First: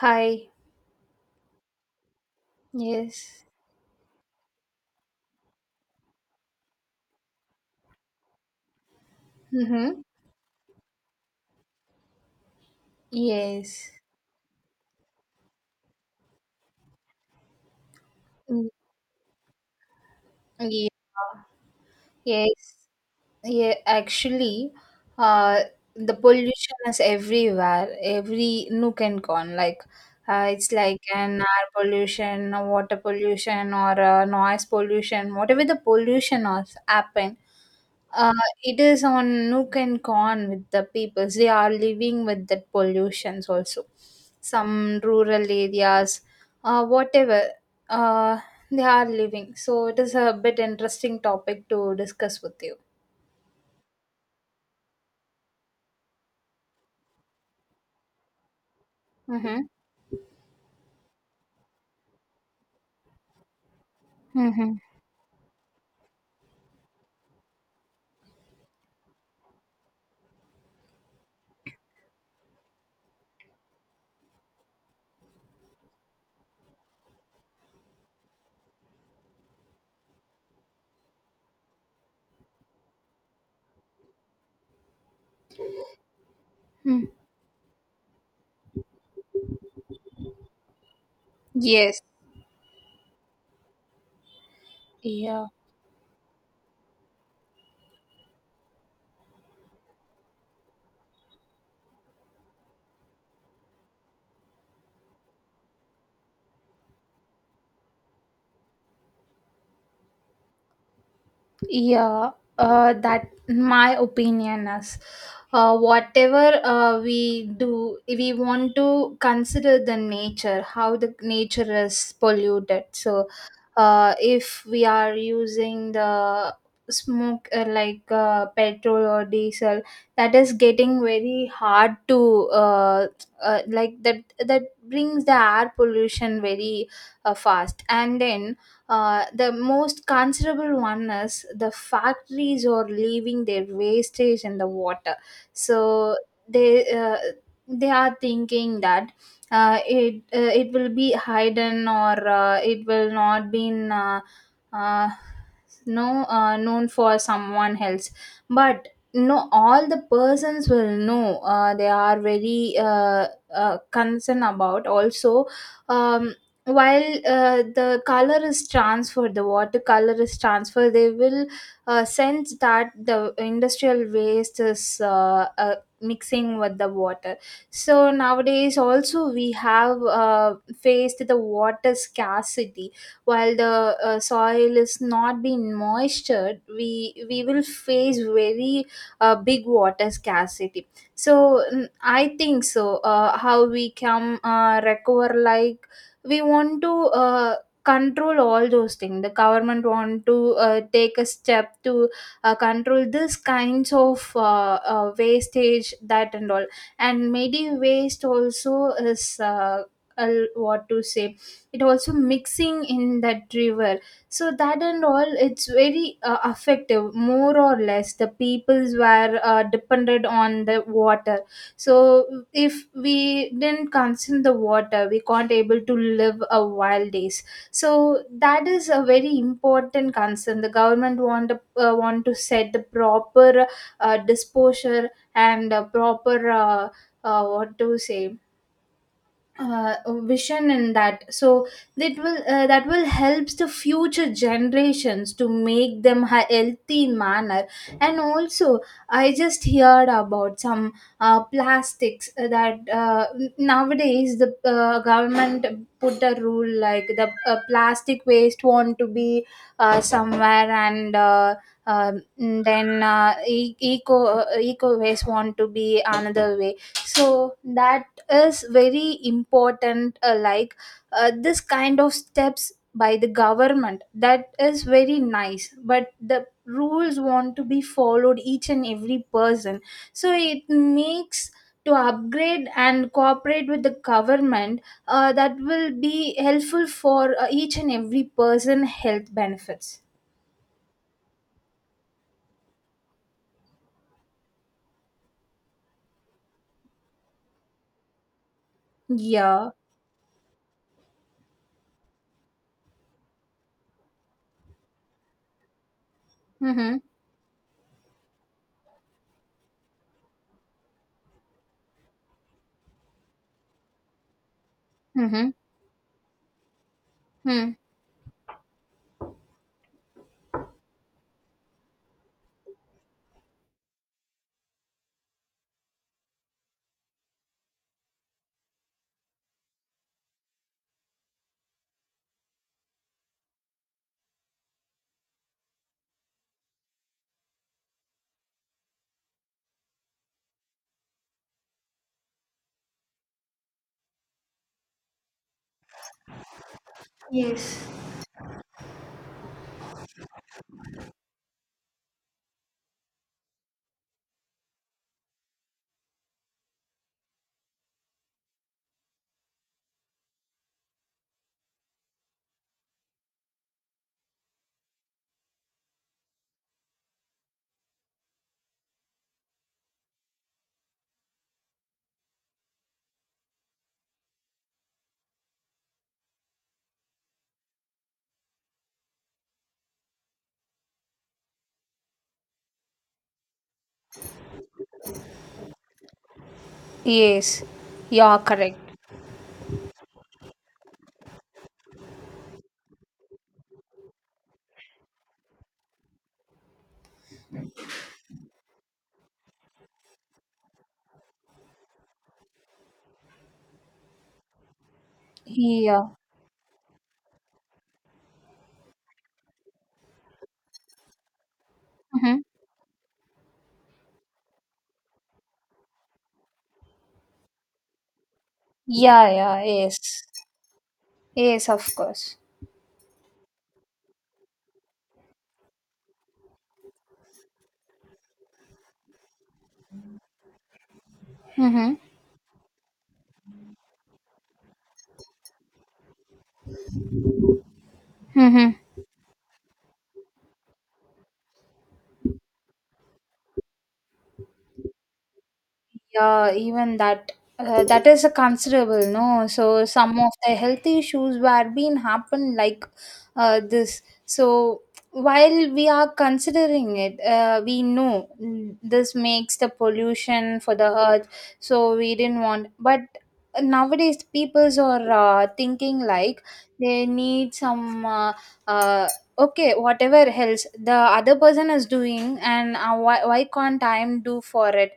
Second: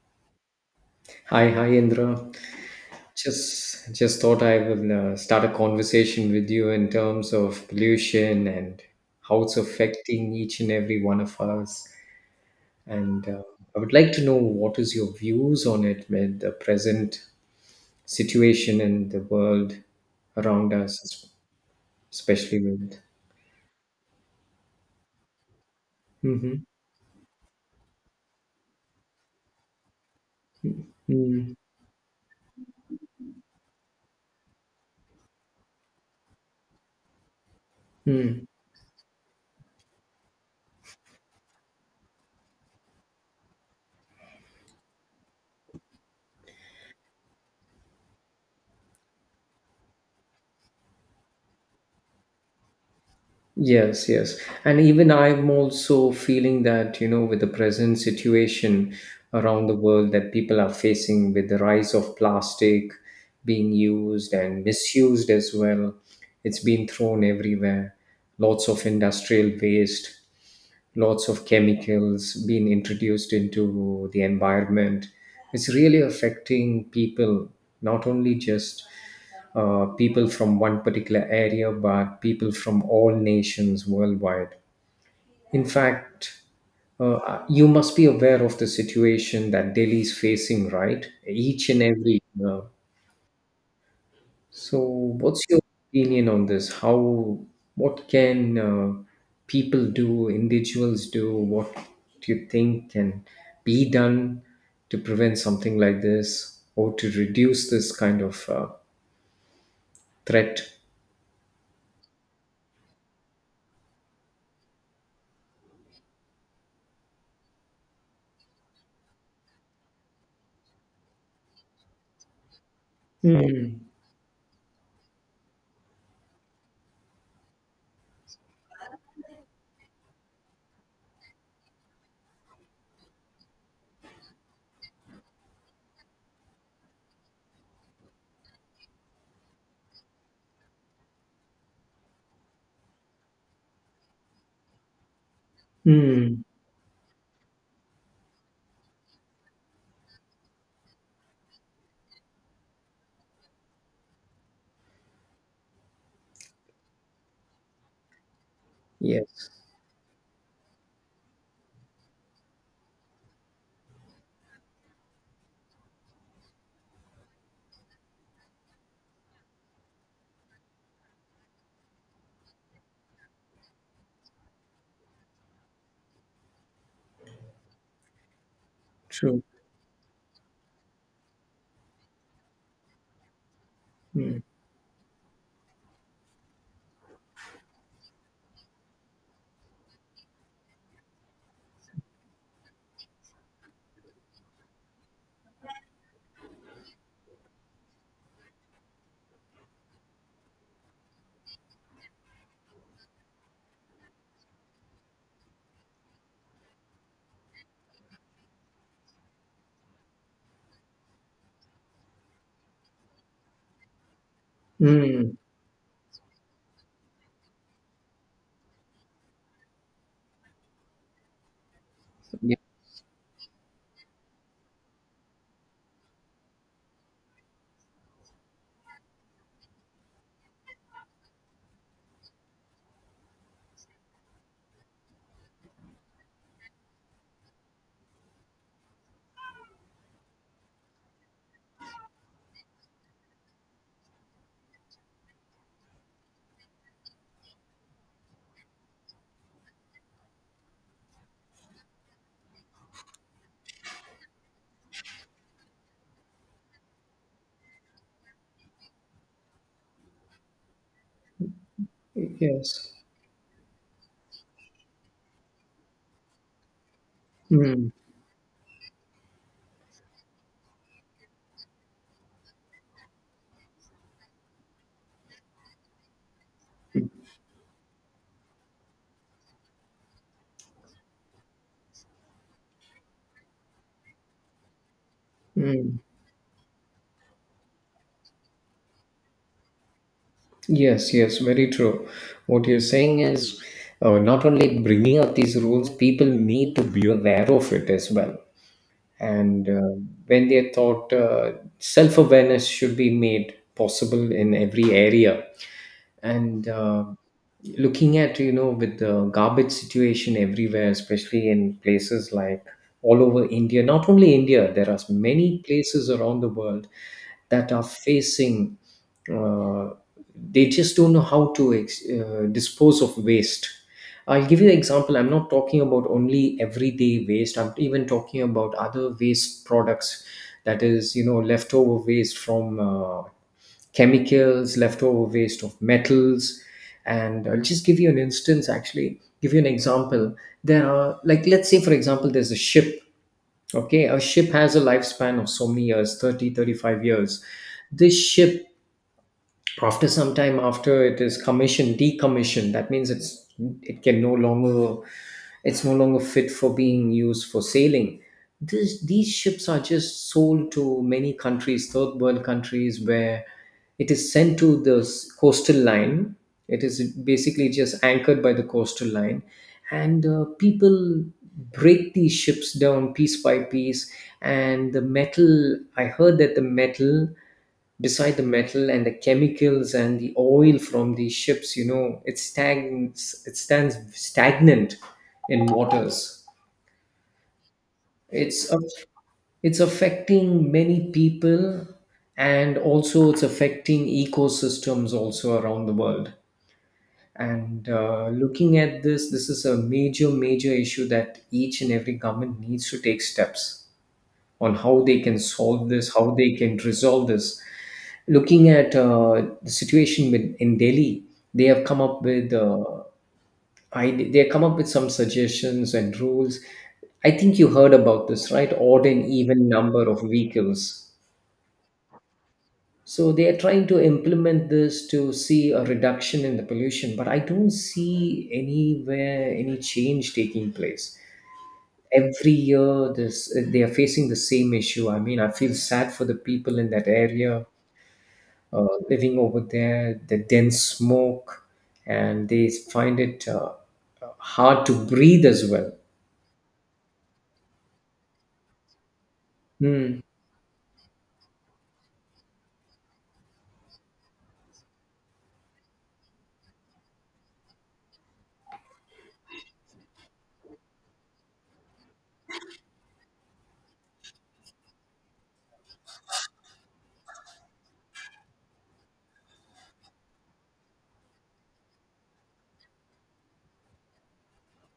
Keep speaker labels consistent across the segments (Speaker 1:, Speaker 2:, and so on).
Speaker 1: Hi.
Speaker 2: Hi, Indra.
Speaker 1: Yes.
Speaker 2: Just thought I will start a conversation with you in terms of pollution and how it's
Speaker 1: Mm-hmm.
Speaker 2: affecting each and every one of us. And I
Speaker 1: Yes.
Speaker 2: would like to know what is your views on it with the present
Speaker 1: Mm,
Speaker 2: situation in the world around
Speaker 1: ye-
Speaker 2: us, especially
Speaker 1: Yes.
Speaker 2: with.
Speaker 1: Yeah, actually, uh, the
Speaker 2: Mm-hmm.
Speaker 1: pollution is everywhere, every nook and corner. Like, it's like an
Speaker 2: Mm-hmm,
Speaker 1: air pollution, a water pollution, or a noise pollution. Whatever the pollution has happened, uh,
Speaker 2: mm.
Speaker 1: it is on nook and corner with the people. They are living with that pollutions also. Some rural areas, whatever, uh, they are living. So it is a bit interesting topic to discuss with you.
Speaker 2: Yes, yes. And even I'm also feeling that, you know, with the present situation
Speaker 1: Mm-hmm.
Speaker 2: around the world that people are facing with the rise of plastic being used and
Speaker 1: Mm-hmm.
Speaker 2: misused as well, it's been thrown everywhere. Lots of industrial waste, lots of chemicals being introduced into the environment. It's really affecting people, not only just people from one particular area, but people from all nations worldwide. In fact,
Speaker 1: Mm.
Speaker 2: you must be aware of the situation that Delhi is facing, right? Each and
Speaker 1: Yes.
Speaker 2: every year. So, what's
Speaker 1: Yeah.
Speaker 2: your opinion on this? How, what can people do, individuals do? What do you think can be done to prevent something like this or to reduce this kind of threat?
Speaker 1: Yeah. That my opinion is, whatever we do, we want to consider the nature, how the nature is polluted. So
Speaker 2: Hmm.
Speaker 1: if we are using the smoke like petrol or diesel that is getting very hard to like that brings the air pollution very fast. And then the most considerable one is the factories are leaving their wastage in the water. So
Speaker 2: Hmm.
Speaker 1: they uh, they are thinking that it will be hidden, or it will not been uh, no known for someone else. But no,
Speaker 2: Yes,
Speaker 1: all the persons will know they are very concerned about also. um, while the color is transferred, the watercolor is transferred, they will sense that the industrial waste is mixing with the water. So nowadays also
Speaker 2: true.
Speaker 1: we have faced the water scarcity. While the
Speaker 2: Mm.
Speaker 1: soil is not being moistured, we will face very big water scarcity. So I think so how we can recover. Like, we want to control all those things. The government want to take a step to control this kinds of wastage that and all. And maybe waste also is what to say, it also mixing in that river. So that and all,
Speaker 2: Mm.
Speaker 1: it's very effective, more or less the peoples were depended on the water. So
Speaker 2: Ye-
Speaker 1: if we didn't consume the water, we can't able to live a wild days. So that is a very important concern. The government want to set the proper disposure and proper what to say, uh, vision in that. So that will helps the future generations to make them a healthy manner. And also, I just heard about some plastics that nowadays the government put a rule like the plastic waste want to be somewhere, and
Speaker 2: Yes.
Speaker 1: then e- eco eco waste want to be another way. So
Speaker 2: Mm.
Speaker 1: that is very important. Like, this kind of steps by the government, that is very nice, but the rules want to be followed each and every person. So it makes to upgrade and cooperate with the government. That will
Speaker 2: Mm.
Speaker 1: be helpful for each and every person health benefits.
Speaker 2: Yes, yes, very true. What you're saying is not only bringing up these rules, people need to be aware of it as well. And
Speaker 1: Yeah.
Speaker 2: uh, when they're taught, self awareness should be made possible in every area. and
Speaker 1: Mm-hmm.
Speaker 2: uh, looking at, you know, with the garbage situation everywhere, especially in places like all over India, not only India, there are
Speaker 1: Mm-hmm.
Speaker 2: many places around the world that
Speaker 1: Mm.
Speaker 2: are facing, uh, they just don't know how to dispose of waste. I'll give you an example. I'm not talking about only everyday waste, I'm even talking about other waste products that is, you know, leftover waste from chemicals, leftover waste of metals. And I'll just give you an instance, actually, give you an example. There are, like, let's say, for example, there's a ship. Okay, a ship has a lifespan of so many years, 35 years.
Speaker 1: Yes,
Speaker 2: This ship, after some time, after it is commissioned decommissioned, that means it's, it can no longer, it's no longer fit for being used for sailing. These ships are just sold to many countries, third world countries, where it is sent to the coastal line. It is basically just anchored by the coastal line, and people break these ships down piece by piece. And the metal, I heard that the metal, beside the metal and the chemicals and the oil from the ships, you know, it stands stagnant in waters.
Speaker 1: yes. Yeah,
Speaker 2: It's
Speaker 1: correct.
Speaker 2: a, it's affecting many people, and also it's affecting ecosystems also around the world. And looking at this, this is a major major issue that each and every government needs to take steps on, how they can solve
Speaker 1: Yeah.
Speaker 2: this, how they can resolve this. Looking at the situation with, in Delhi, they have come up
Speaker 1: Mm-hmm.
Speaker 2: with they have come up with some suggestions and rules. I think you heard about this, right? Odd and
Speaker 1: Yeah, yeah,
Speaker 2: even
Speaker 1: yes.
Speaker 2: number of vehicles.
Speaker 1: Yes, of course.
Speaker 2: So they are trying to implement this to see a reduction in the pollution, but I don't see anywhere any change taking place.
Speaker 1: Mm-hmm.
Speaker 2: Every year this they are facing the same issue. I mean, I feel sad for the people in that area,
Speaker 1: Mm-hmm.
Speaker 2: living over there, the dense smoke, and they find it hard to breathe as well.
Speaker 1: Yeah, even that that is a considerable no. So some
Speaker 2: Mm.
Speaker 1: of the health issues were being happen like this. So while we are considering it, we know, mm, this makes the pollution for the earth. So we didn't want, but nowadays peoples are thinking like they need some uh, okay whatever else the other person is doing and why can't I do for it.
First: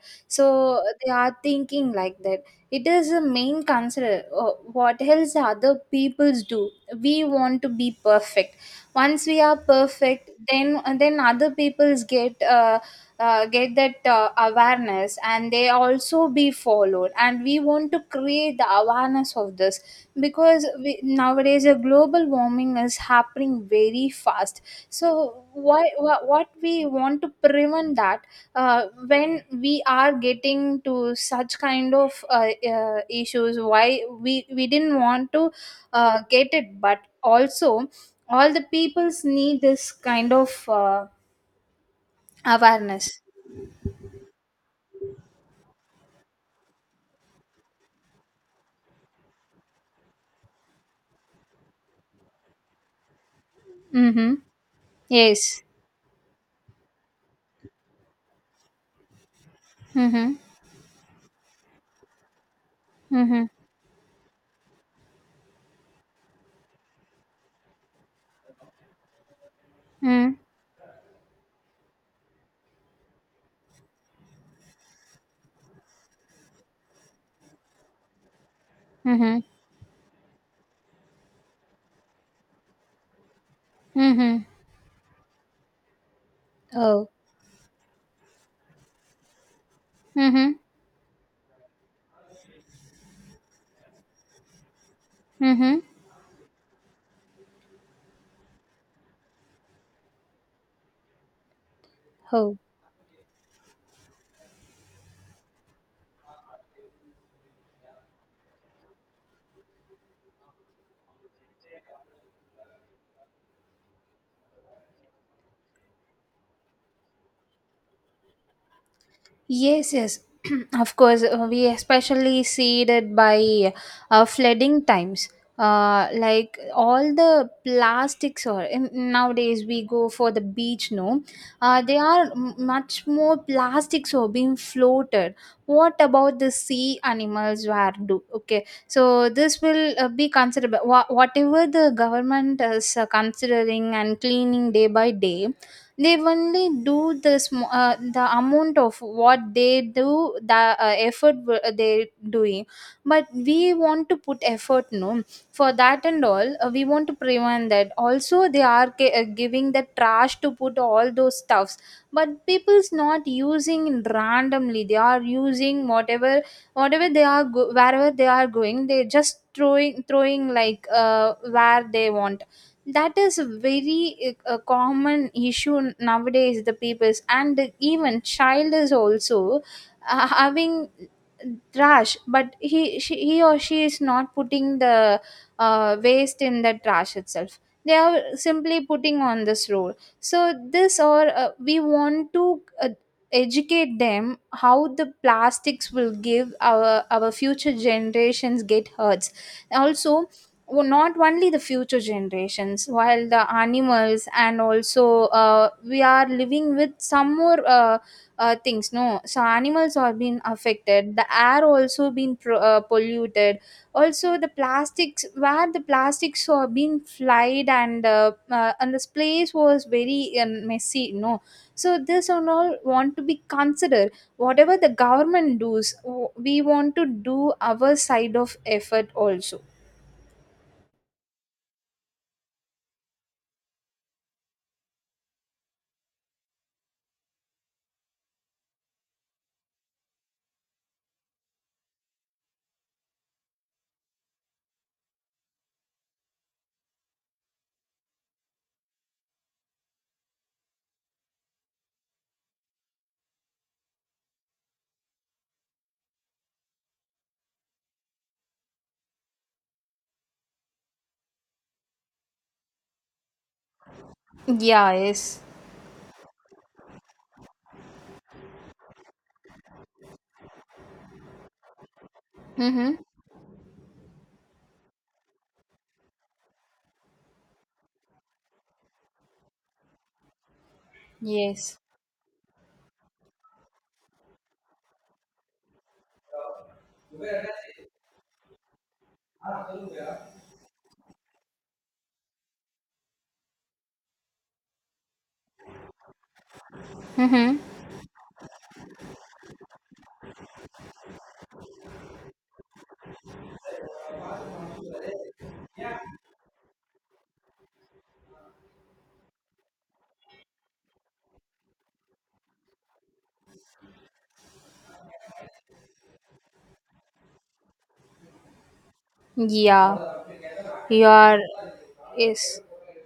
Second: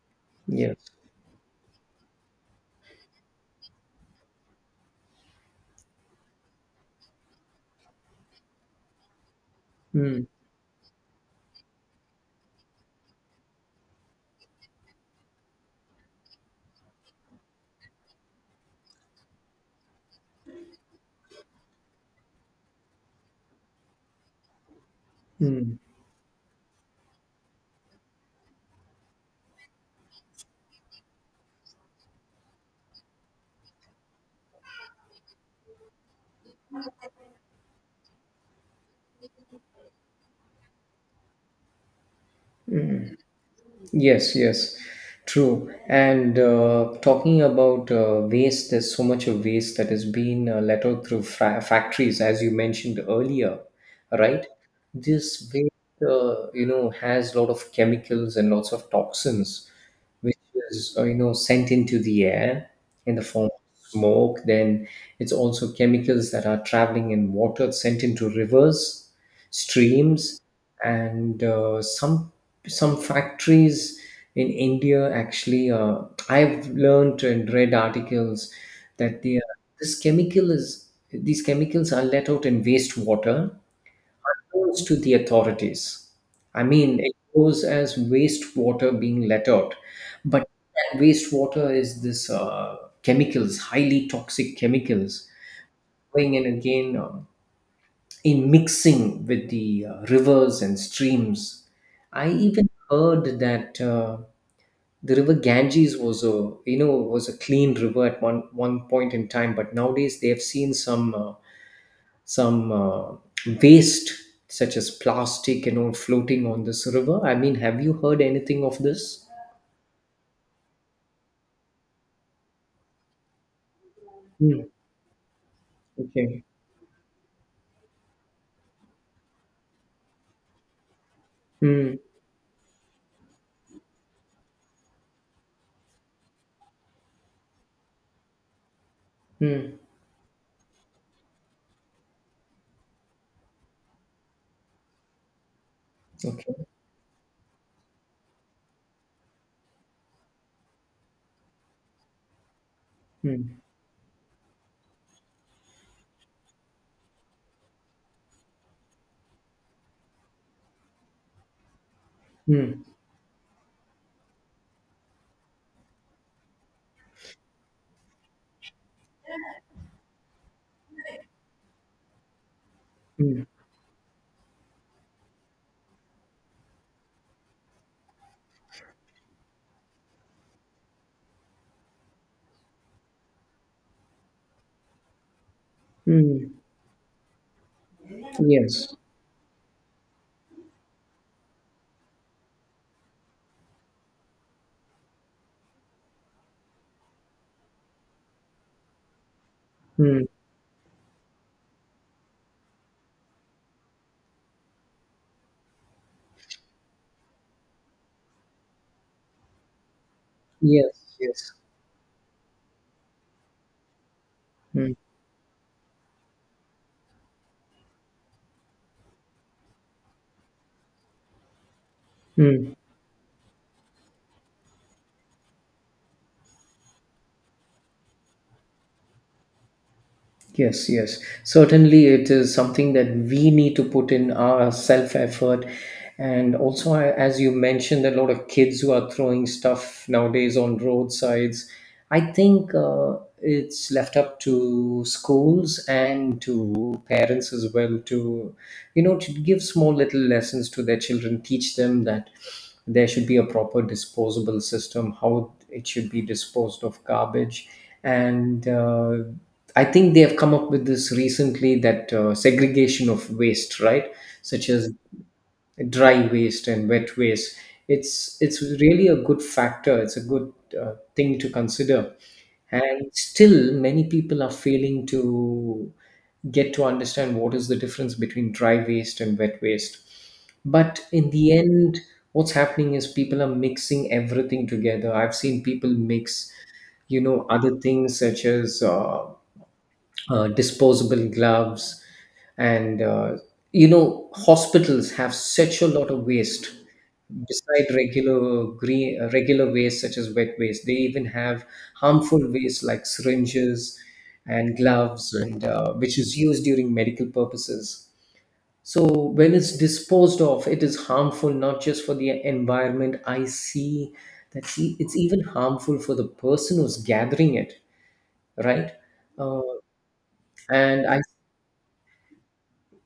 Speaker 2: Yes.
Speaker 1: So they are thinking like that. It is a main concern, what else other peoples do. We want to be perfect. Once we are
Speaker 2: Mm.
Speaker 1: perfect, then other peoples get that awareness, and they also be followed. And we want to create the awareness of this, because we, nowadays a global warming is happening very fast. So
Speaker 2: Mm.
Speaker 1: why, what we want to prevent that. When we are getting to such kind of issues, why we didn't want to get it. But also, all the peoples need this kind of awareness.
Speaker 2: Yes, yes, true. And talking about waste, there's so much of waste that has been let out through factories, as you mentioned earlier,
Speaker 1: Mm-hmm.
Speaker 2: right? This
Speaker 1: Yes.
Speaker 2: waste, you know, has a lot of chemicals and lots of toxins,
Speaker 1: Mm-hmm.
Speaker 2: which is, you know, sent into the air in the
Speaker 1: Mm-hmm.
Speaker 2: form of smoke. Then it's also chemicals that are traveling in water, sent into rivers,
Speaker 1: Mm-hmm.
Speaker 2: streams, and some factories in India actually, I've learned and read articles that they
Speaker 1: Mm-hmm.
Speaker 2: are, this chemical is, these chemicals are let out in wastewater,
Speaker 1: Mm-hmm.
Speaker 2: goes to the authorities. I mean,
Speaker 1: Oh.
Speaker 2: it goes as wastewater being let out, but
Speaker 1: Mm-hmm.
Speaker 2: that wastewater is this, chemicals, highly toxic chemicals
Speaker 1: Mm-hmm.
Speaker 2: going in again, in mixing with the rivers and streams. I
Speaker 1: Oh.
Speaker 2: even heard that the river Ganges was a, you know, was a clean river at one point in time, but nowadays they have seen some some uh, waste such as plastic and all floating on this river. I mean, have you heard anything of this?
Speaker 1: Yes, yes, of course. We especially see it by
Speaker 2: Hmm.
Speaker 1: flooding times.
Speaker 2: Okay.
Speaker 1: Like, all the plastics or nowadays we go for the beach, no,
Speaker 2: Hmm.
Speaker 1: they are much more plastics are being floated. What about the sea animals were do, okay, so this
Speaker 2: Hmm.
Speaker 1: will be considered. Whatever the government is considering and cleaning day by day, they
Speaker 2: Okay.
Speaker 1: only do the the amount of what they do, the effort they doing. But
Speaker 2: Hmm.
Speaker 1: we want to put effort, no, for that and all. We want to prevent that. Also, they are giving the trash to put all those stuffs, but
Speaker 2: Hmm.
Speaker 1: people's not using randomly, they are using whatever. Whatever they are wherever they are going, they just throwing like where they want. That is
Speaker 2: Hmm.
Speaker 1: a very a common issue nowadays. The people's, and even child is also having trash, but he or she is not putting the waste
Speaker 2: Hmm.
Speaker 1: in the trash itself. They are simply
Speaker 2: Yes.
Speaker 1: putting on this road. So this, or we want to educate them how the plastics will give our future generations get hurts
Speaker 2: Hmm.
Speaker 1: also. Well, not only the future generations, while the animals, and also we are living with some more things, no. So animals are being affected,
Speaker 2: Yes.
Speaker 1: the
Speaker 2: Yes.
Speaker 1: air also been polluted. Also the
Speaker 2: Hmm.
Speaker 1: plastics, where the plastics are being flied, and the space was very messy, no. So this and
Speaker 2: Hmm.
Speaker 1: all want to be considered. Whatever the government does, we want to do our side of effort also.
Speaker 2: Yes, yes. Certainly, it is something that we need to put in our self effort. And also, I-, as you mentioned, a lot of kids who are throwing stuff nowadays on roadsides. I think it's left up to schools and to parents as well to, you know, to give small little lessons to their children, teach them that there should be a proper disposable system, how it should be disposed of garbage, and I think they have come up with this recently, that segregation of waste, right? Such
Speaker 1: Yeah,
Speaker 2: as
Speaker 1: yes.
Speaker 2: dry waste and wet waste. It's really a good factor. It's a good thing to consider.
Speaker 1: Mm-hmm.
Speaker 2: And still, many people are failing to get to understand what is the difference between dry waste and wet waste. But in the
Speaker 1: Yes.
Speaker 2: end, what's happening is people are mixing everything together. I've seen people mix, you know, other things such as disposable gloves, and you know, hospitals have such a lot of waste,
Speaker 1: Mm-hmm.
Speaker 2: beside regular green, regular waste such as wet waste. They even have harmful waste like syringes and gloves and, which is used during medical purposes. So when it's disposed of, it is harmful, not just for the environment. I see that, see, it's even harmful for the person who's gathering it, right? uh,
Speaker 1: Yeah.
Speaker 2: and
Speaker 1: You
Speaker 2: I,
Speaker 1: are yes.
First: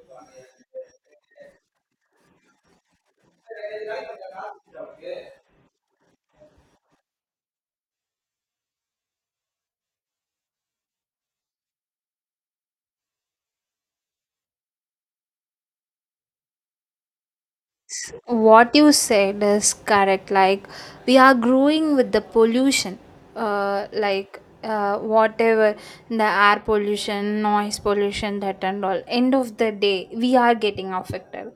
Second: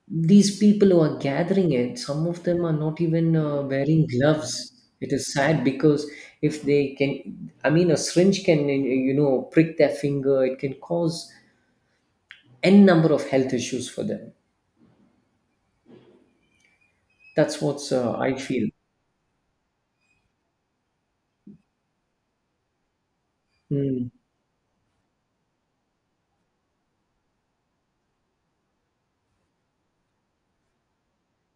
Speaker 2: these people who are gathering it, some of them are not even wearing gloves. It is sad because if they can, I mean, a syringe can, you know, prick their finger, it can cause n number of health issues for them. That's what's I feel.
Speaker 1: What you said is correct. Like, we are growing with the pollution, uh,
Speaker 2: Mm,
Speaker 1: like uh, whatever the air pollution, noise pollution, that and all, end of the day we are getting affected.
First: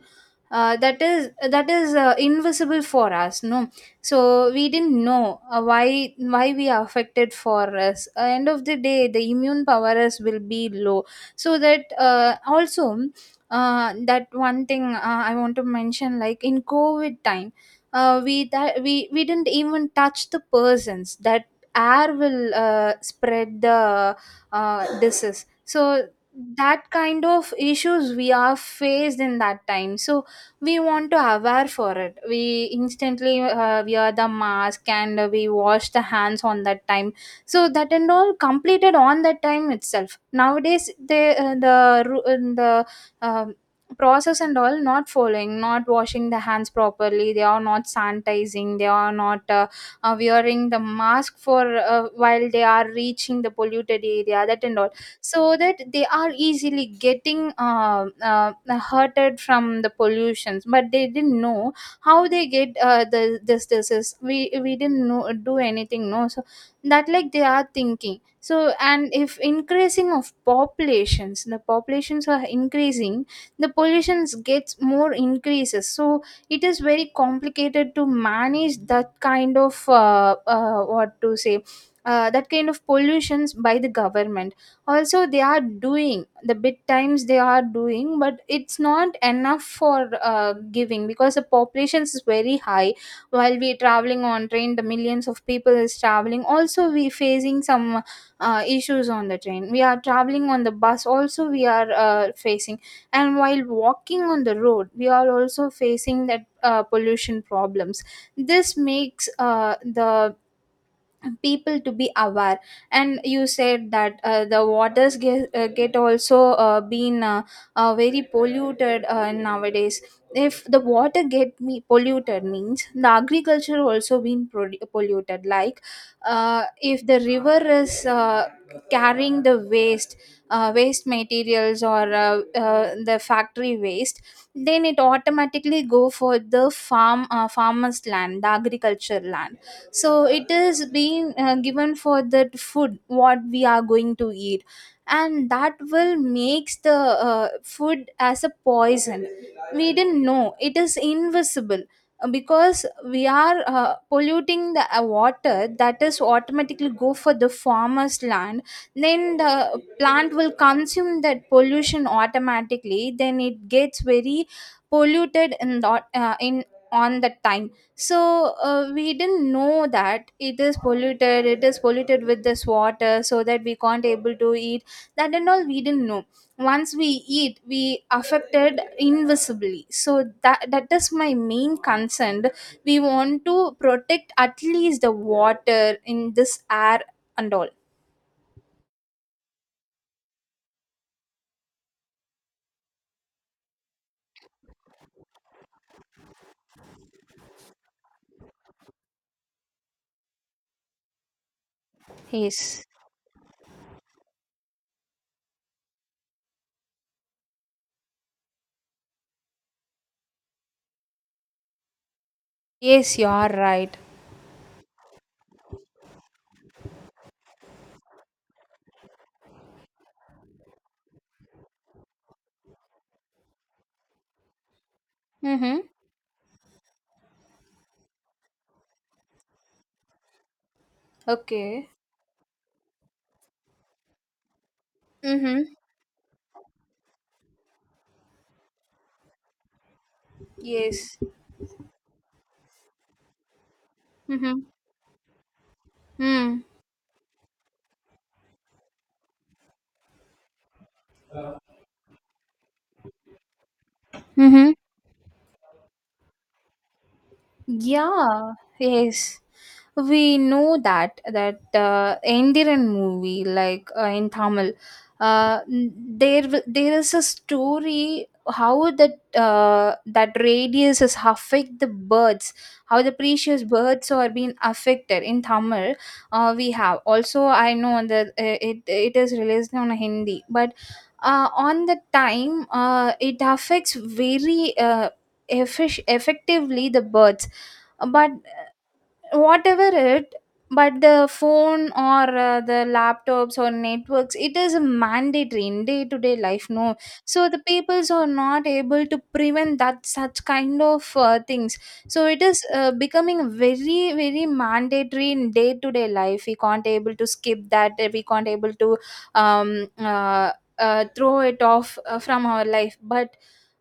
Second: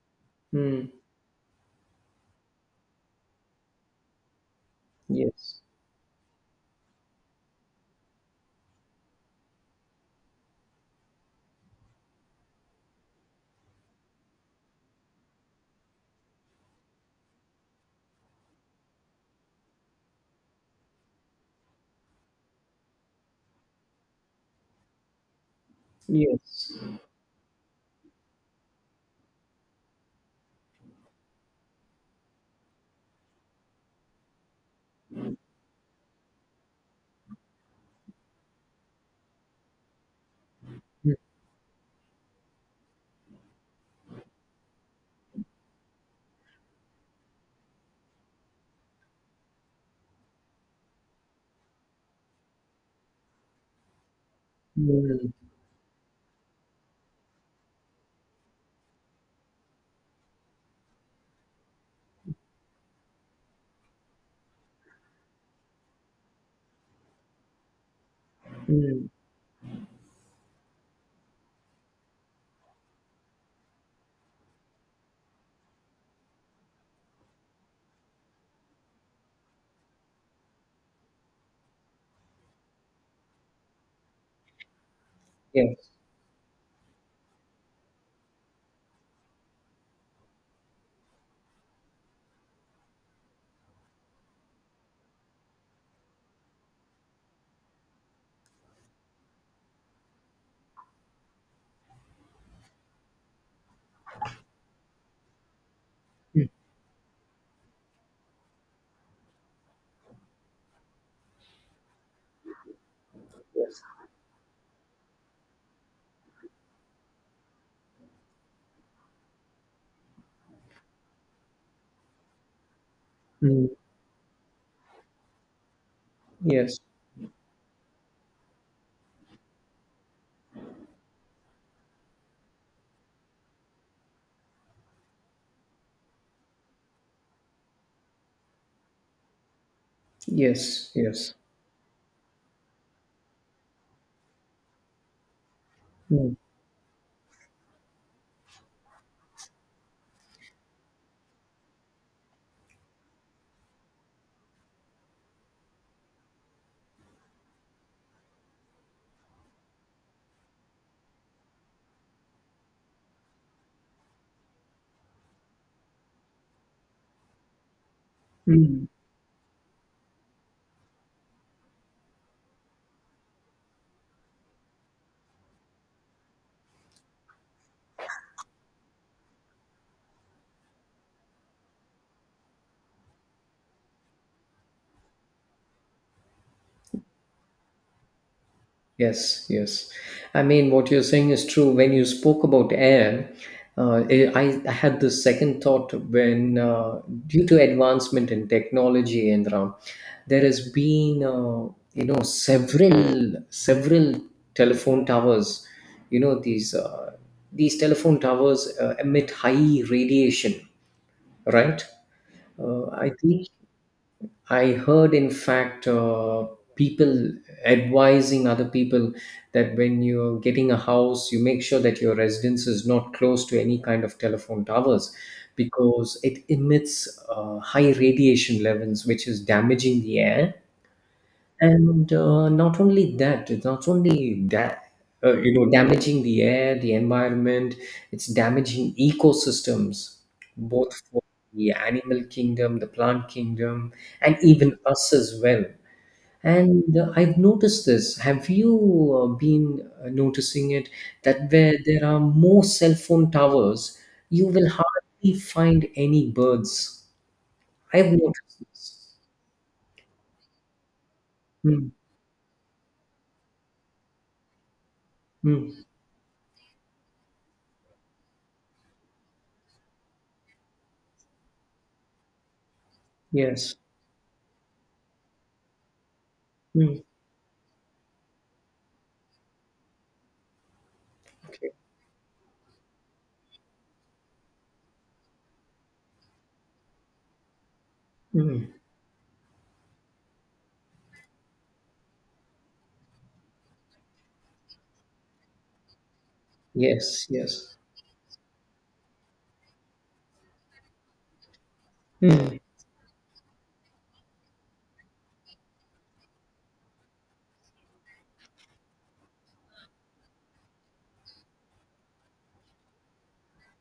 Speaker 2: mm,
Speaker 1: That is that is invisible for us, no. So we didn't know
Speaker 2: yes,
Speaker 1: why we are affected. For us, end of the day the immune powers will be low. So that also, that one thing I want to mention, like in COVID time, we didn't even touch the persons. That air will spread the disease. So
Speaker 2: yes,
Speaker 1: that kind of issues we are faced in that time. So we want to aware for it. We instantly wear the mask and we wash the hands on that time. So that and all completed on that time itself. Nowadays,
Speaker 2: mm,
Speaker 1: they the um, process and all not following, not washing the hands properly, they are not sanitizing, they are not wearing the mask for while they are reaching the polluted area, that and all.
Speaker 2: mm,
Speaker 1: So that they are easily getting hurted from the pollutions, but they didn't know how they get the this disease. We didn't know do anything, no. So that, like, they are thinking. So, and
Speaker 2: mm,
Speaker 1: if increasing of populations, the populations are increasing, the pollutions gets more increases. So it is very complicated to manage that kind of what to say, that kind of pollutions by the government. Also they are
Speaker 2: yes,
Speaker 1: doing the bit times, they are doing, but it's not enough for giving, because the population is very high. While we traveling on train, the millions of people is traveling, also we facing some issues on the train we are traveling. On the bus also we are facing, and while walking on the road we are also facing that
Speaker 2: mm,
Speaker 1: pollution problems. This makes the people to be aware. And you said that the waters get also been very polluted nowadays. If the water get me polluted means the
Speaker 2: mm,
Speaker 1: agriculture also been polluted. Like,
Speaker 2: yes,
Speaker 1: if the river is carrying the waste waste materials, or the factory waste, then it automatically go for the farmers land, the agriculture land. So it is
Speaker 2: yes,
Speaker 1: being
Speaker 2: yes.
Speaker 1: given for that food what we are going to eat. And that will
Speaker 2: Mm,
Speaker 1: makes the food as a poison. We didn't know, it is invisible. Because we are polluting the water, that is automatically go for the farmer's land. Then the plant will consume that pollution automatically, then it gets very polluted in the, in on the time. So
Speaker 2: mm.
Speaker 1: we didn't know that it is polluted. It is polluted with this water, so that we can't able to eat that and all. We didn't know, once we eat we affected invisibly. So that, that is my main concern. We want to protect at least the water in this air and all.
Speaker 2: Yes, yes. I mean, what you're saying is true. When you spoke about air, I had this second thought when, due to advancement in technology, and there has been, you know,
Speaker 1: Yes.
Speaker 2: several telephone towers. You know, these, these telephone towers emit high radiation, right? I
Speaker 1: Yes, you
Speaker 2: think
Speaker 1: are right.
Speaker 2: I heard, in fact, people advising other people that when you're getting a house, you make sure that your residence is not close to any kind of telephone towers,
Speaker 1: Mm-hmm.
Speaker 2: because it emits high radiation levels, which is damaging the air.
Speaker 1: Okay.
Speaker 2: And not only that, it's not only that, you
Speaker 1: Mm-hmm.
Speaker 2: know, damaging the air, the environment, it's damaging ecosystems, both
Speaker 1: Yes.
Speaker 2: for the animal kingdom, the plant kingdom, and
Speaker 1: Mm-hmm.
Speaker 2: even us as well.
Speaker 1: Mm.
Speaker 2: And I've noticed this. Have you been noticing it, that where there are more cell phone towers, you will
Speaker 1: Mm-hmm.
Speaker 2: hardly find any birds? I've
Speaker 1: Yeah.
Speaker 2: noticed this.
Speaker 1: Yes. We know that that
Speaker 2: Mm,
Speaker 1: Endiran movie, like in Tamil,
Speaker 2: mm,
Speaker 1: there there is a story how that radius is affect the birds, how the precious
Speaker 2: yes.
Speaker 1: birds are being affected in Tamil. We have
Speaker 2: Mm.
Speaker 1: also, I know that it is released on Hindi, but
Speaker 2: Okay.
Speaker 1: on the time, it affects very, effectively the birds. but
Speaker 2: Mm.
Speaker 1: whatever it but the phone or the laptops or networks, it is mandatory in day to day life, no?
Speaker 2: Yes,
Speaker 1: So the
Speaker 2: yes.
Speaker 1: peoples are not able to prevent that, such kind of things. So it
Speaker 2: Mm.
Speaker 1: is becoming very very mandatory in day to day life. We can't able to skip that, we can't able to um uh, throw it off from our life, but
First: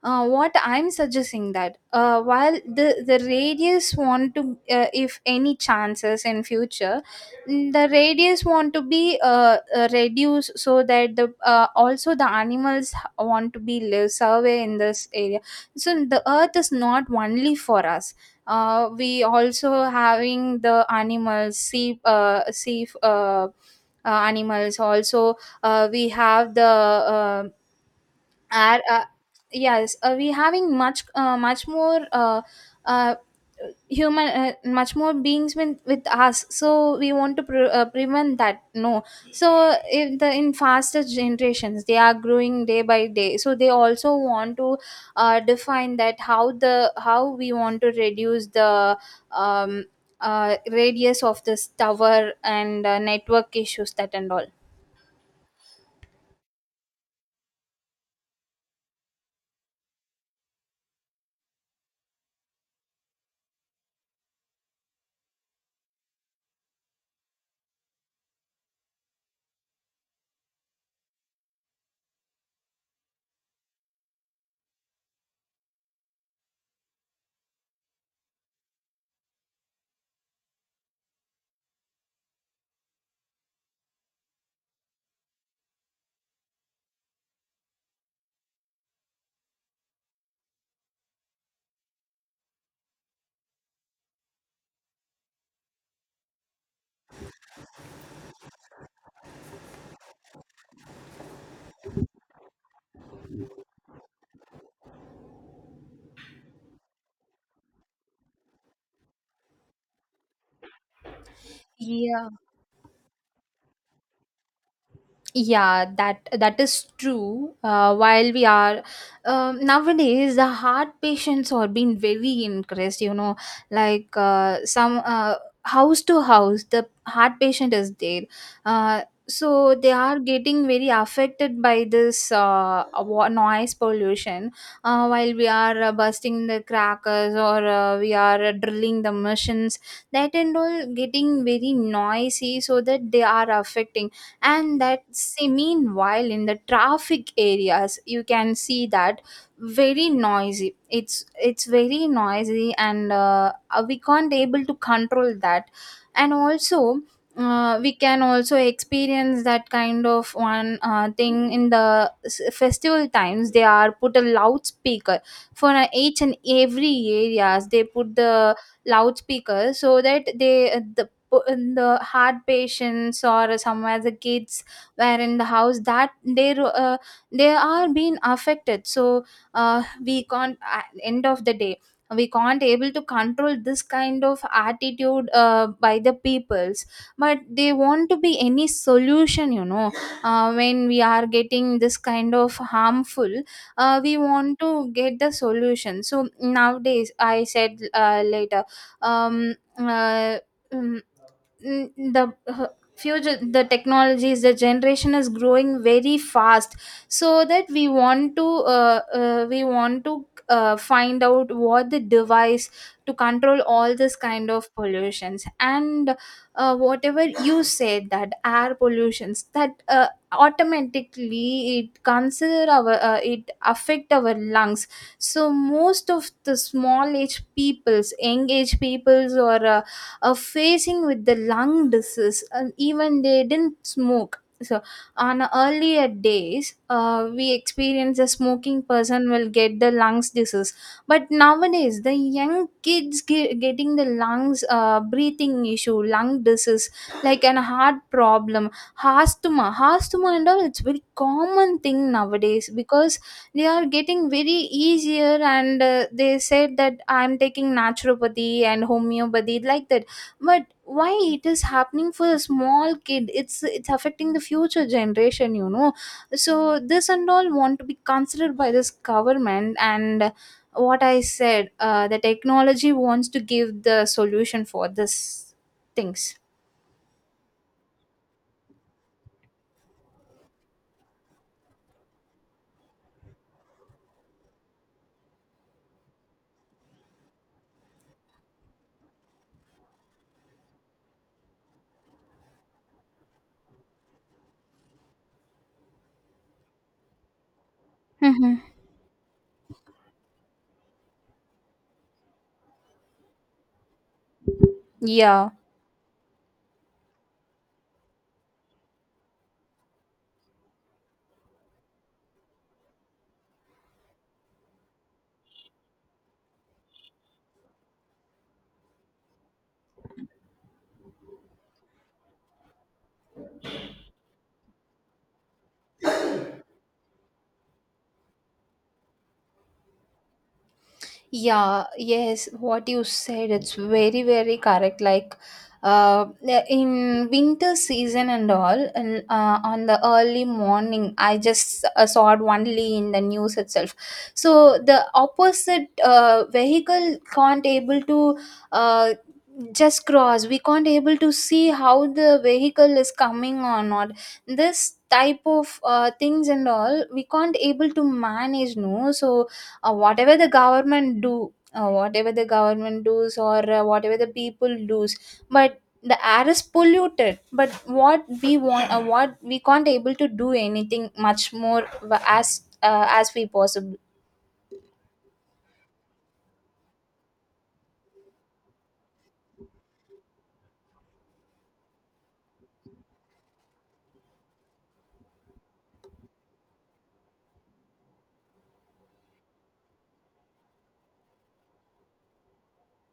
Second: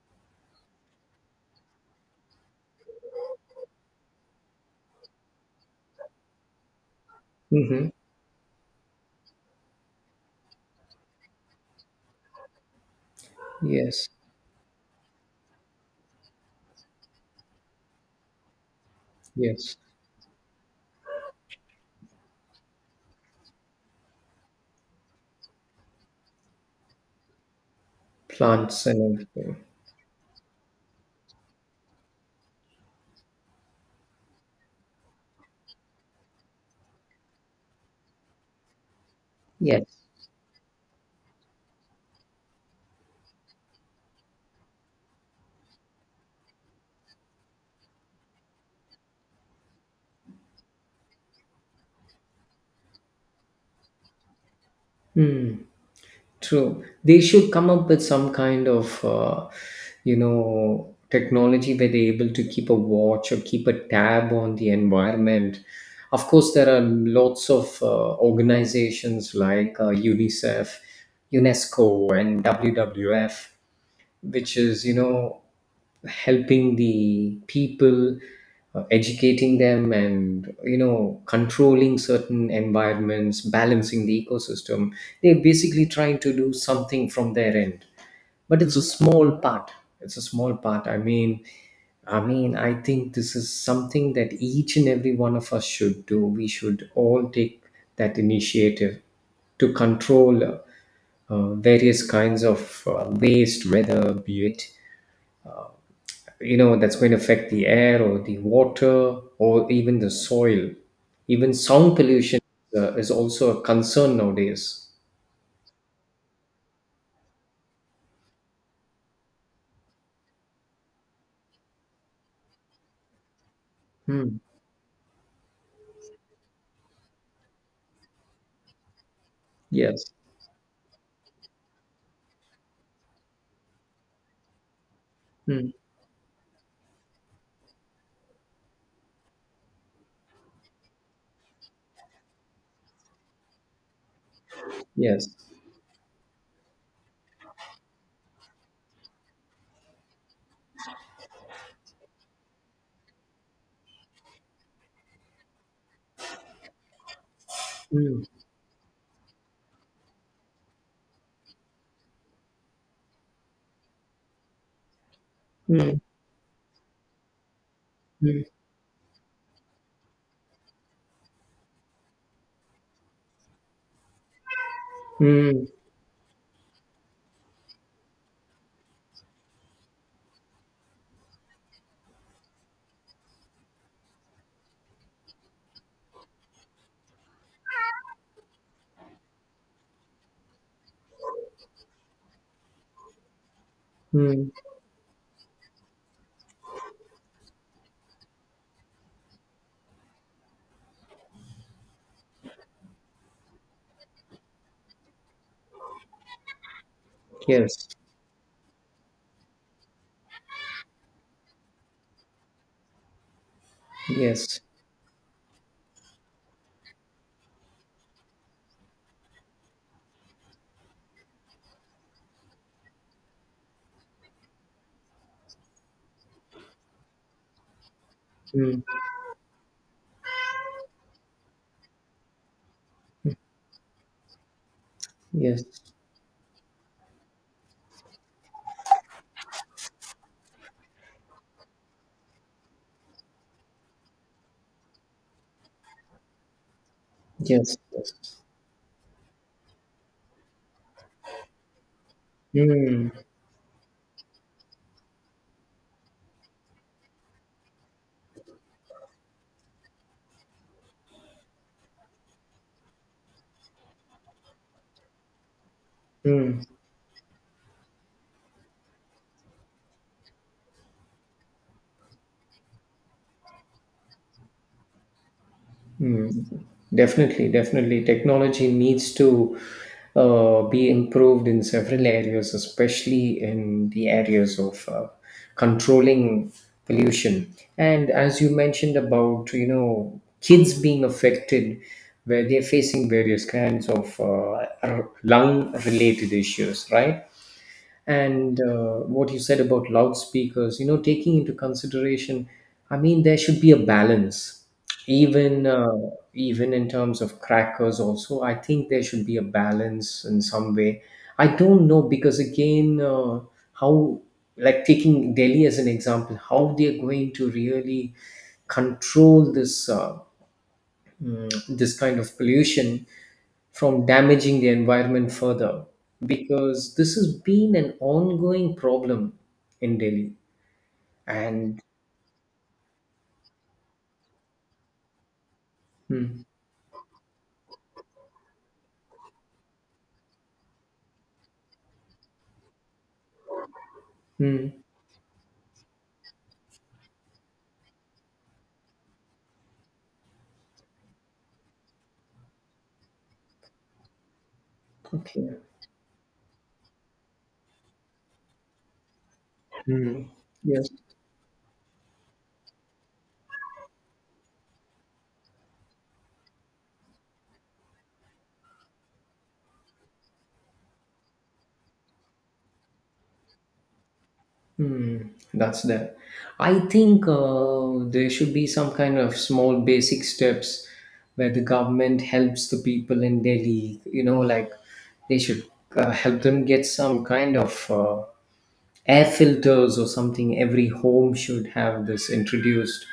Speaker 1: what I'm suggesting, that while the radius want to, if any chances in future, the
Speaker 2: Hmm.
Speaker 1: radius want to be reduced, so that the, also the animals want to be
Speaker 2: Yes,
Speaker 1: live survey in this area. So the earth is not only for us. We
Speaker 2: yes.
Speaker 1: also having the animals, sea sea animals also. We have the, uh, are,
Speaker 2: Plants and everything.
Speaker 1: yes, we having much, much more, uh, human, much more beings with us, so we want to prevent that, no? So
Speaker 2: Yes.
Speaker 1: if the, in faster generations they are growing day by day, so they also want to define that how we want to reduce the um, radius of this tower and network issues, that and all.
Speaker 2: Mm. True. They should come up with some kind of, you know, technology where they're able to keep a watch or keep a tab on the environment. Of course, there are lots of organizations like UNICEF, UNESCO, and WWF, which is, you know, helping the people, educating them, and you know, controlling certain environments, balancing the ecosystem. They're basically trying to do something from their end, but it's a small part. It's a small part. I mean, I think this is something that each and every one of us should do. We should all take that initiative to control, various kinds of waste, whether be it, you know, that's going to affect the air or the water or even the soil. Even sound
Speaker 1: Yeah,
Speaker 2: pollution is also a concern nowadays.
Speaker 1: yeah, that is true. While we are, nowadays the heart patients are being very increased, like
Speaker 2: Hmm.
Speaker 1: some, house to house the heart patient is there. So they
Speaker 2: Yes.
Speaker 1: are getting very affected by this noise pollution. While we
Speaker 2: Hmm.
Speaker 1: are busting the crackers, or we are drilling the machines, that and all getting very noisy, so that they are affecting. And that,
Speaker 2: Yes.
Speaker 1: see, meanwhile in the traffic areas you can see that very noisy. It's very noisy, and we can't able to control that. And also, we can
Speaker 2: Hmm.
Speaker 1: also experience that kind of one thing. In the festival times they are put a loudspeaker for
Speaker 2: Hmm.
Speaker 1: each and every areas. They put
Speaker 2: Hmm.
Speaker 1: the loudspeaker, so that they, in the heart patients or somewhere the kids were in the
Speaker 2: Hmm.
Speaker 1: house, that they they are being affected, so we can't, at end of the day we can't able to control this kind of attitude by the peoples. But they want to be any solution, when we are getting this kind of harmful, we
Speaker 2: Hmm.
Speaker 1: want to get the solution. So nowadays I said, later, um, uh, mm, the future, the technologies, the generation is growing very fast. So that
Speaker 2: Yes.
Speaker 1: we want to find out what the device to control all this kind
Speaker 2: Yes.
Speaker 1: of pollutions, and whatever you said, that air pollutions, that automatically it consider our, it affect our lungs. So most of the small age peoples, young age
Speaker 2: Hmm.
Speaker 1: peoples, or facing with the lung disease, and even they didn't smoke. So on
Speaker 2: Yes.
Speaker 1: earlier days we experience a smoking person will get the lungs disease. But nowadays the young kids getting the lungs, breathing issue, lung disease, like an
Speaker 2: Yes.
Speaker 1: heart
Speaker 2: Yes.
Speaker 1: problem. Asthma, asthma and all, it's very common thing nowadays,
Speaker 2: Hmm.
Speaker 1: because they are getting very easier, and they said that I'm taking naturopathy and homeopathy, like that. But why it is happening for a small kid? It's affecting the future generation.
Speaker 2: Hmm.
Speaker 1: So this and all want to be considered by this government, and what I said, the technology wants to give the solution for this things.
Speaker 2: Mm. Definitely, definitely. Technology needs to be improved in several areas, especially in the areas of controlling pollution. And as you mentioned about, you know, kids being affected where they're facing various kinds of lung related issues, right? And
Speaker 1: Mm-hmm.
Speaker 2: what you said about loudspeakers, you know, taking into consideration, I mean there should be a balance,
Speaker 1: Yeah.
Speaker 2: even even in terms of crackers also. I think there should be a balance in some way. I don't know because again, how, like taking Delhi as an example, how they're going to really control this, this kind of pollution from damaging the environment further, because this has been an ongoing problem in Delhi. And
Speaker 1: Yeah, yes, what you said, it's very, very correct. Like, uh,
Speaker 2: mm,
Speaker 1: in winter season and all, and on the early morning, I just saw it only in the news itself.
Speaker 2: mm,
Speaker 1: So the opposite vehicle can't able to uh, just cross. We can't able to see how the vehicle is coming or not. This type
Speaker 2: okay.
Speaker 1: of things and all, we can't able to manage. No, so
Speaker 2: Hmm. Yes.
Speaker 1: whatever the government does, or whatever the people does, but the air is polluted. But what we want, what we can't able to do anything much more, as we possible.
Speaker 2: Mm, that's there. I think there should be some kind of small basic steps where the government helps the people in Delhi, you know, like they should help them get some kind of. Air filters or something, every home should have this introduced,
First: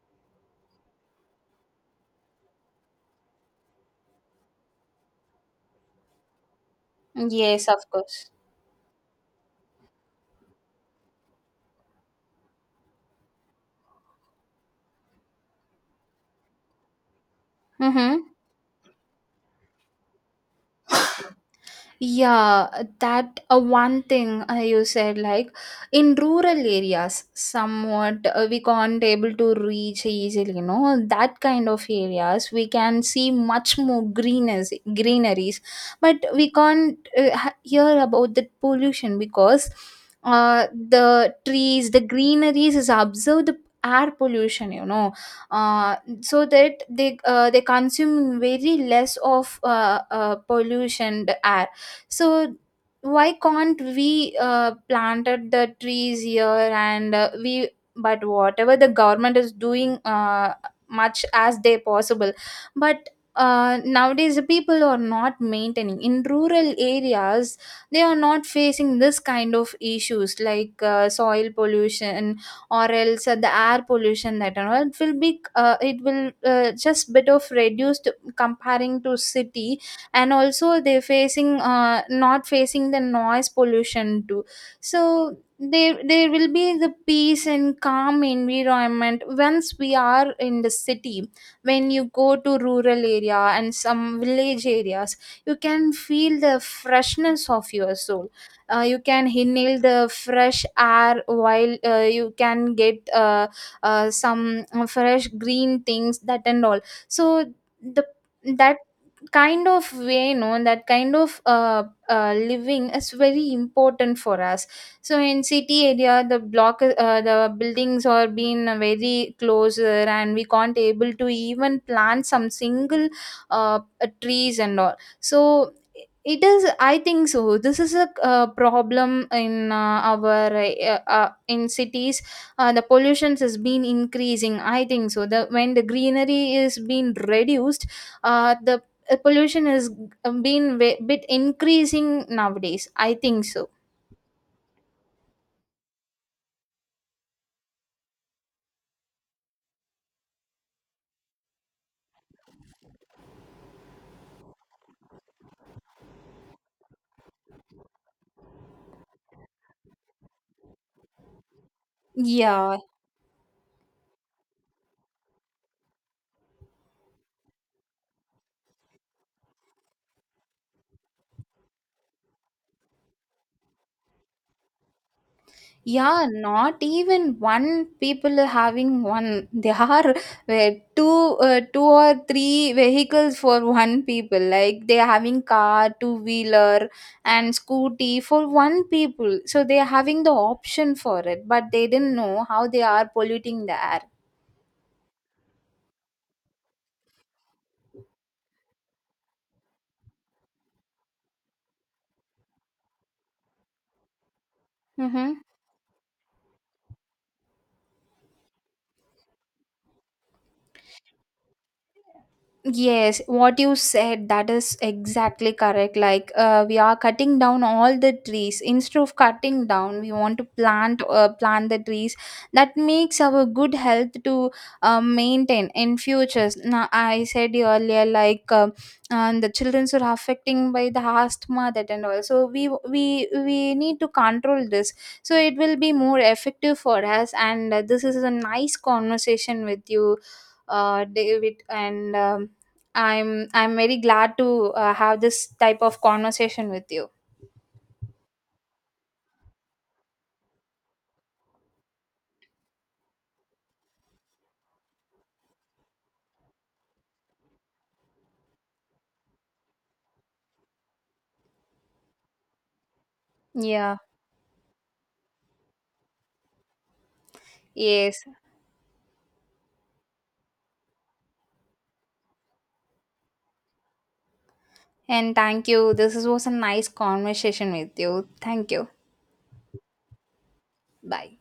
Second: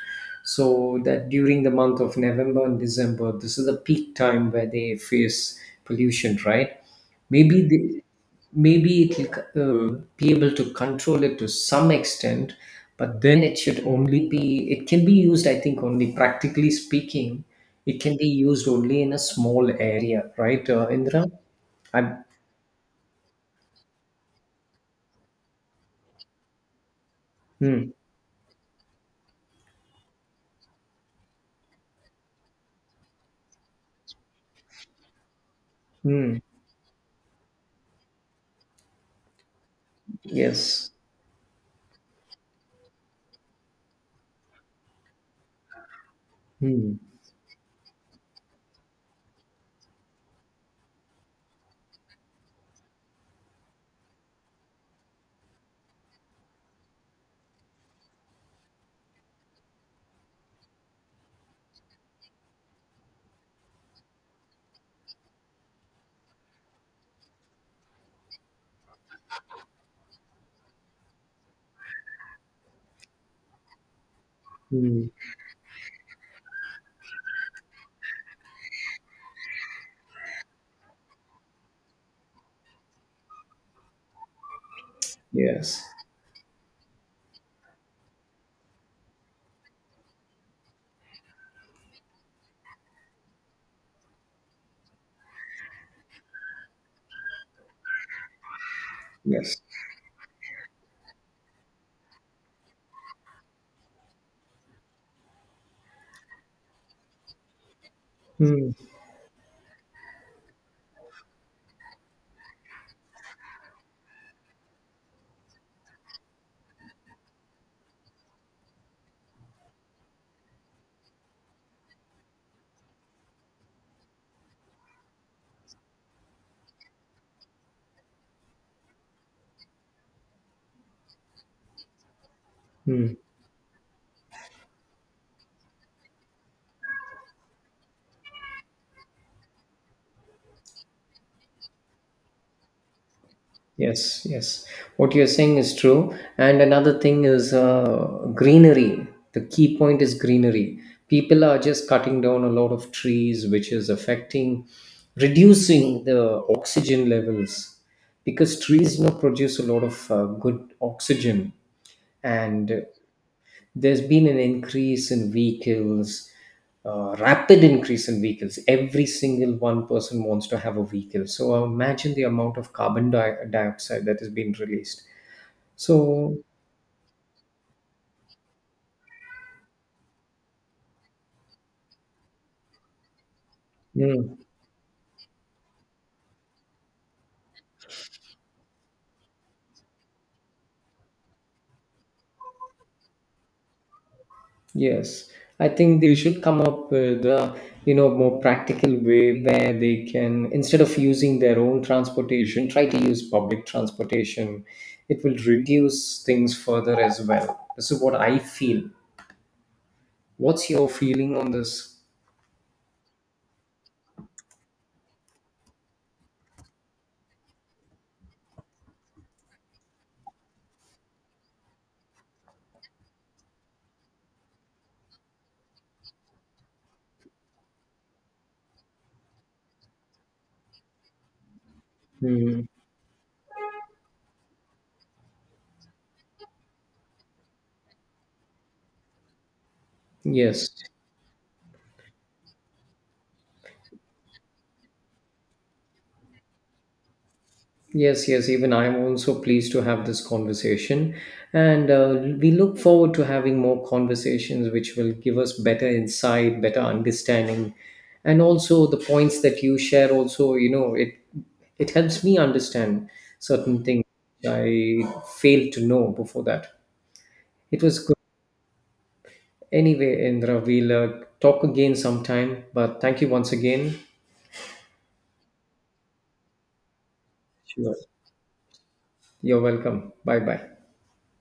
Speaker 2: so that during the month of November and December, this is the peak time where they face pollution, right? Maybe
Speaker 1: Yes, of
Speaker 2: they,
Speaker 1: course.
Speaker 2: maybe it will be able to control it to some extent, but then it should only be, it can be used, I think, only practically speaking, it can
Speaker 1: Mm-hmm.
Speaker 2: be used only in a small area, right? Indra, I'm
Speaker 1: Yeah, that one thing you said, like in rural areas,
Speaker 2: mm,
Speaker 1: somewhat we can't able to reach easily. You know, that kind of areas we can see much more greeners, greeneries, but
Speaker 2: mm,
Speaker 1: we can't hear about the pollution, because
Speaker 2: yes,
Speaker 1: the trees, the greeneries is observed the air pollution. You know, uh, so that
Speaker 2: mm,
Speaker 1: they consume very less of pollution air. So why can't we planted the trees here, and we but whatever the government is doing, much as they possible. But nowadays the people are not maintaining in rural areas. They are not facing this kind of issues, like soil pollution, or else the air pollution, that and all it
Speaker 2: mm.
Speaker 1: will be, it will just bit of reduced comparing to city. And also they're facing, not facing the noise pollution too. So
Speaker 2: Yes,
Speaker 1: there will be the peace and calm environment once we are in the city. When you go to rural area and some village areas, you can feel the freshness of your soul. You can
Speaker 2: yes.
Speaker 1: inhale the fresh air, while you can get some fresh green things, that and all. So the,
Speaker 2: Hmm.
Speaker 1: that kind of way, no, that kind of living is very important for us. So in city area the buildings are being very closer, and we can't able to even plant some single trees and all. So it is, I think so, this is a problem in our in cities. The
Speaker 2: Hmm.
Speaker 1: pollutions has been increasing, I think so the, when the greenery is being reduced, the pollution is been a bit increasing nowadays. I think so.
Speaker 2: Yes, yes. What you're saying is true. And another thing is greenery. The key point is greenery. People are just cutting down a lot of trees, which is affecting, reducing the oxygen levels, because trees, you know, produce a lot of good oxygen.
Speaker 1: Yeah,
Speaker 2: And there's been an increase in vehicles, rapid increase in vehicles. Every single one person wants to have a vehicle, so imagine the amount of carbon dioxide that has been released.
Speaker 1: yeah,
Speaker 2: So
Speaker 1: not even one people are having one. There are uh, two, two or three vehicles for one people.
Speaker 2: mm,
Speaker 1: Like they are having car, two wheeler, and scooty for one people. So they are having the option for it, but they didn't know how they are polluting the air.
Speaker 2: yes, I think they should come up with a, you know, more practical way where they can, instead of using their own transportation, try to use public transportation. It
Speaker 1: Mm-hmm.
Speaker 2: will reduce things further as well. This is what I feel. What's your feeling on this?
Speaker 1: Yes, what you said, that is exactly correct. Like, we are cutting down all the trees. Instead of cutting down, we want to plant the trees. That makes our good health to maintain in futures. Now, I said earlier, like, and the children are affecting by the asthma, that and all. So
Speaker 2: Mm-hmm.
Speaker 1: we need to control this. So it will be more effective for us. And this is a nice conversation with you,
Speaker 2: Yes,
Speaker 1: David, and. I'm very glad to have this type of conversation with you.
Speaker 2: yes, yes. Even I'm also pleased to have this conversation. And we look forward to having more conversations which will give us better insight, better understanding. And also the points that you share also, you know, it helps me understand certain
Speaker 1: Yeah.
Speaker 2: things I failed to know before that. It was good.
Speaker 1: Yes.
Speaker 2: Anyway, Indra, we'll talk again sometime. But thank you once again.
Speaker 1: And thank you. This was a nice conversation
Speaker 2: Sure.
Speaker 1: with you. Thank you.
Speaker 2: You're welcome. Bye bye.
Speaker 1: Bye.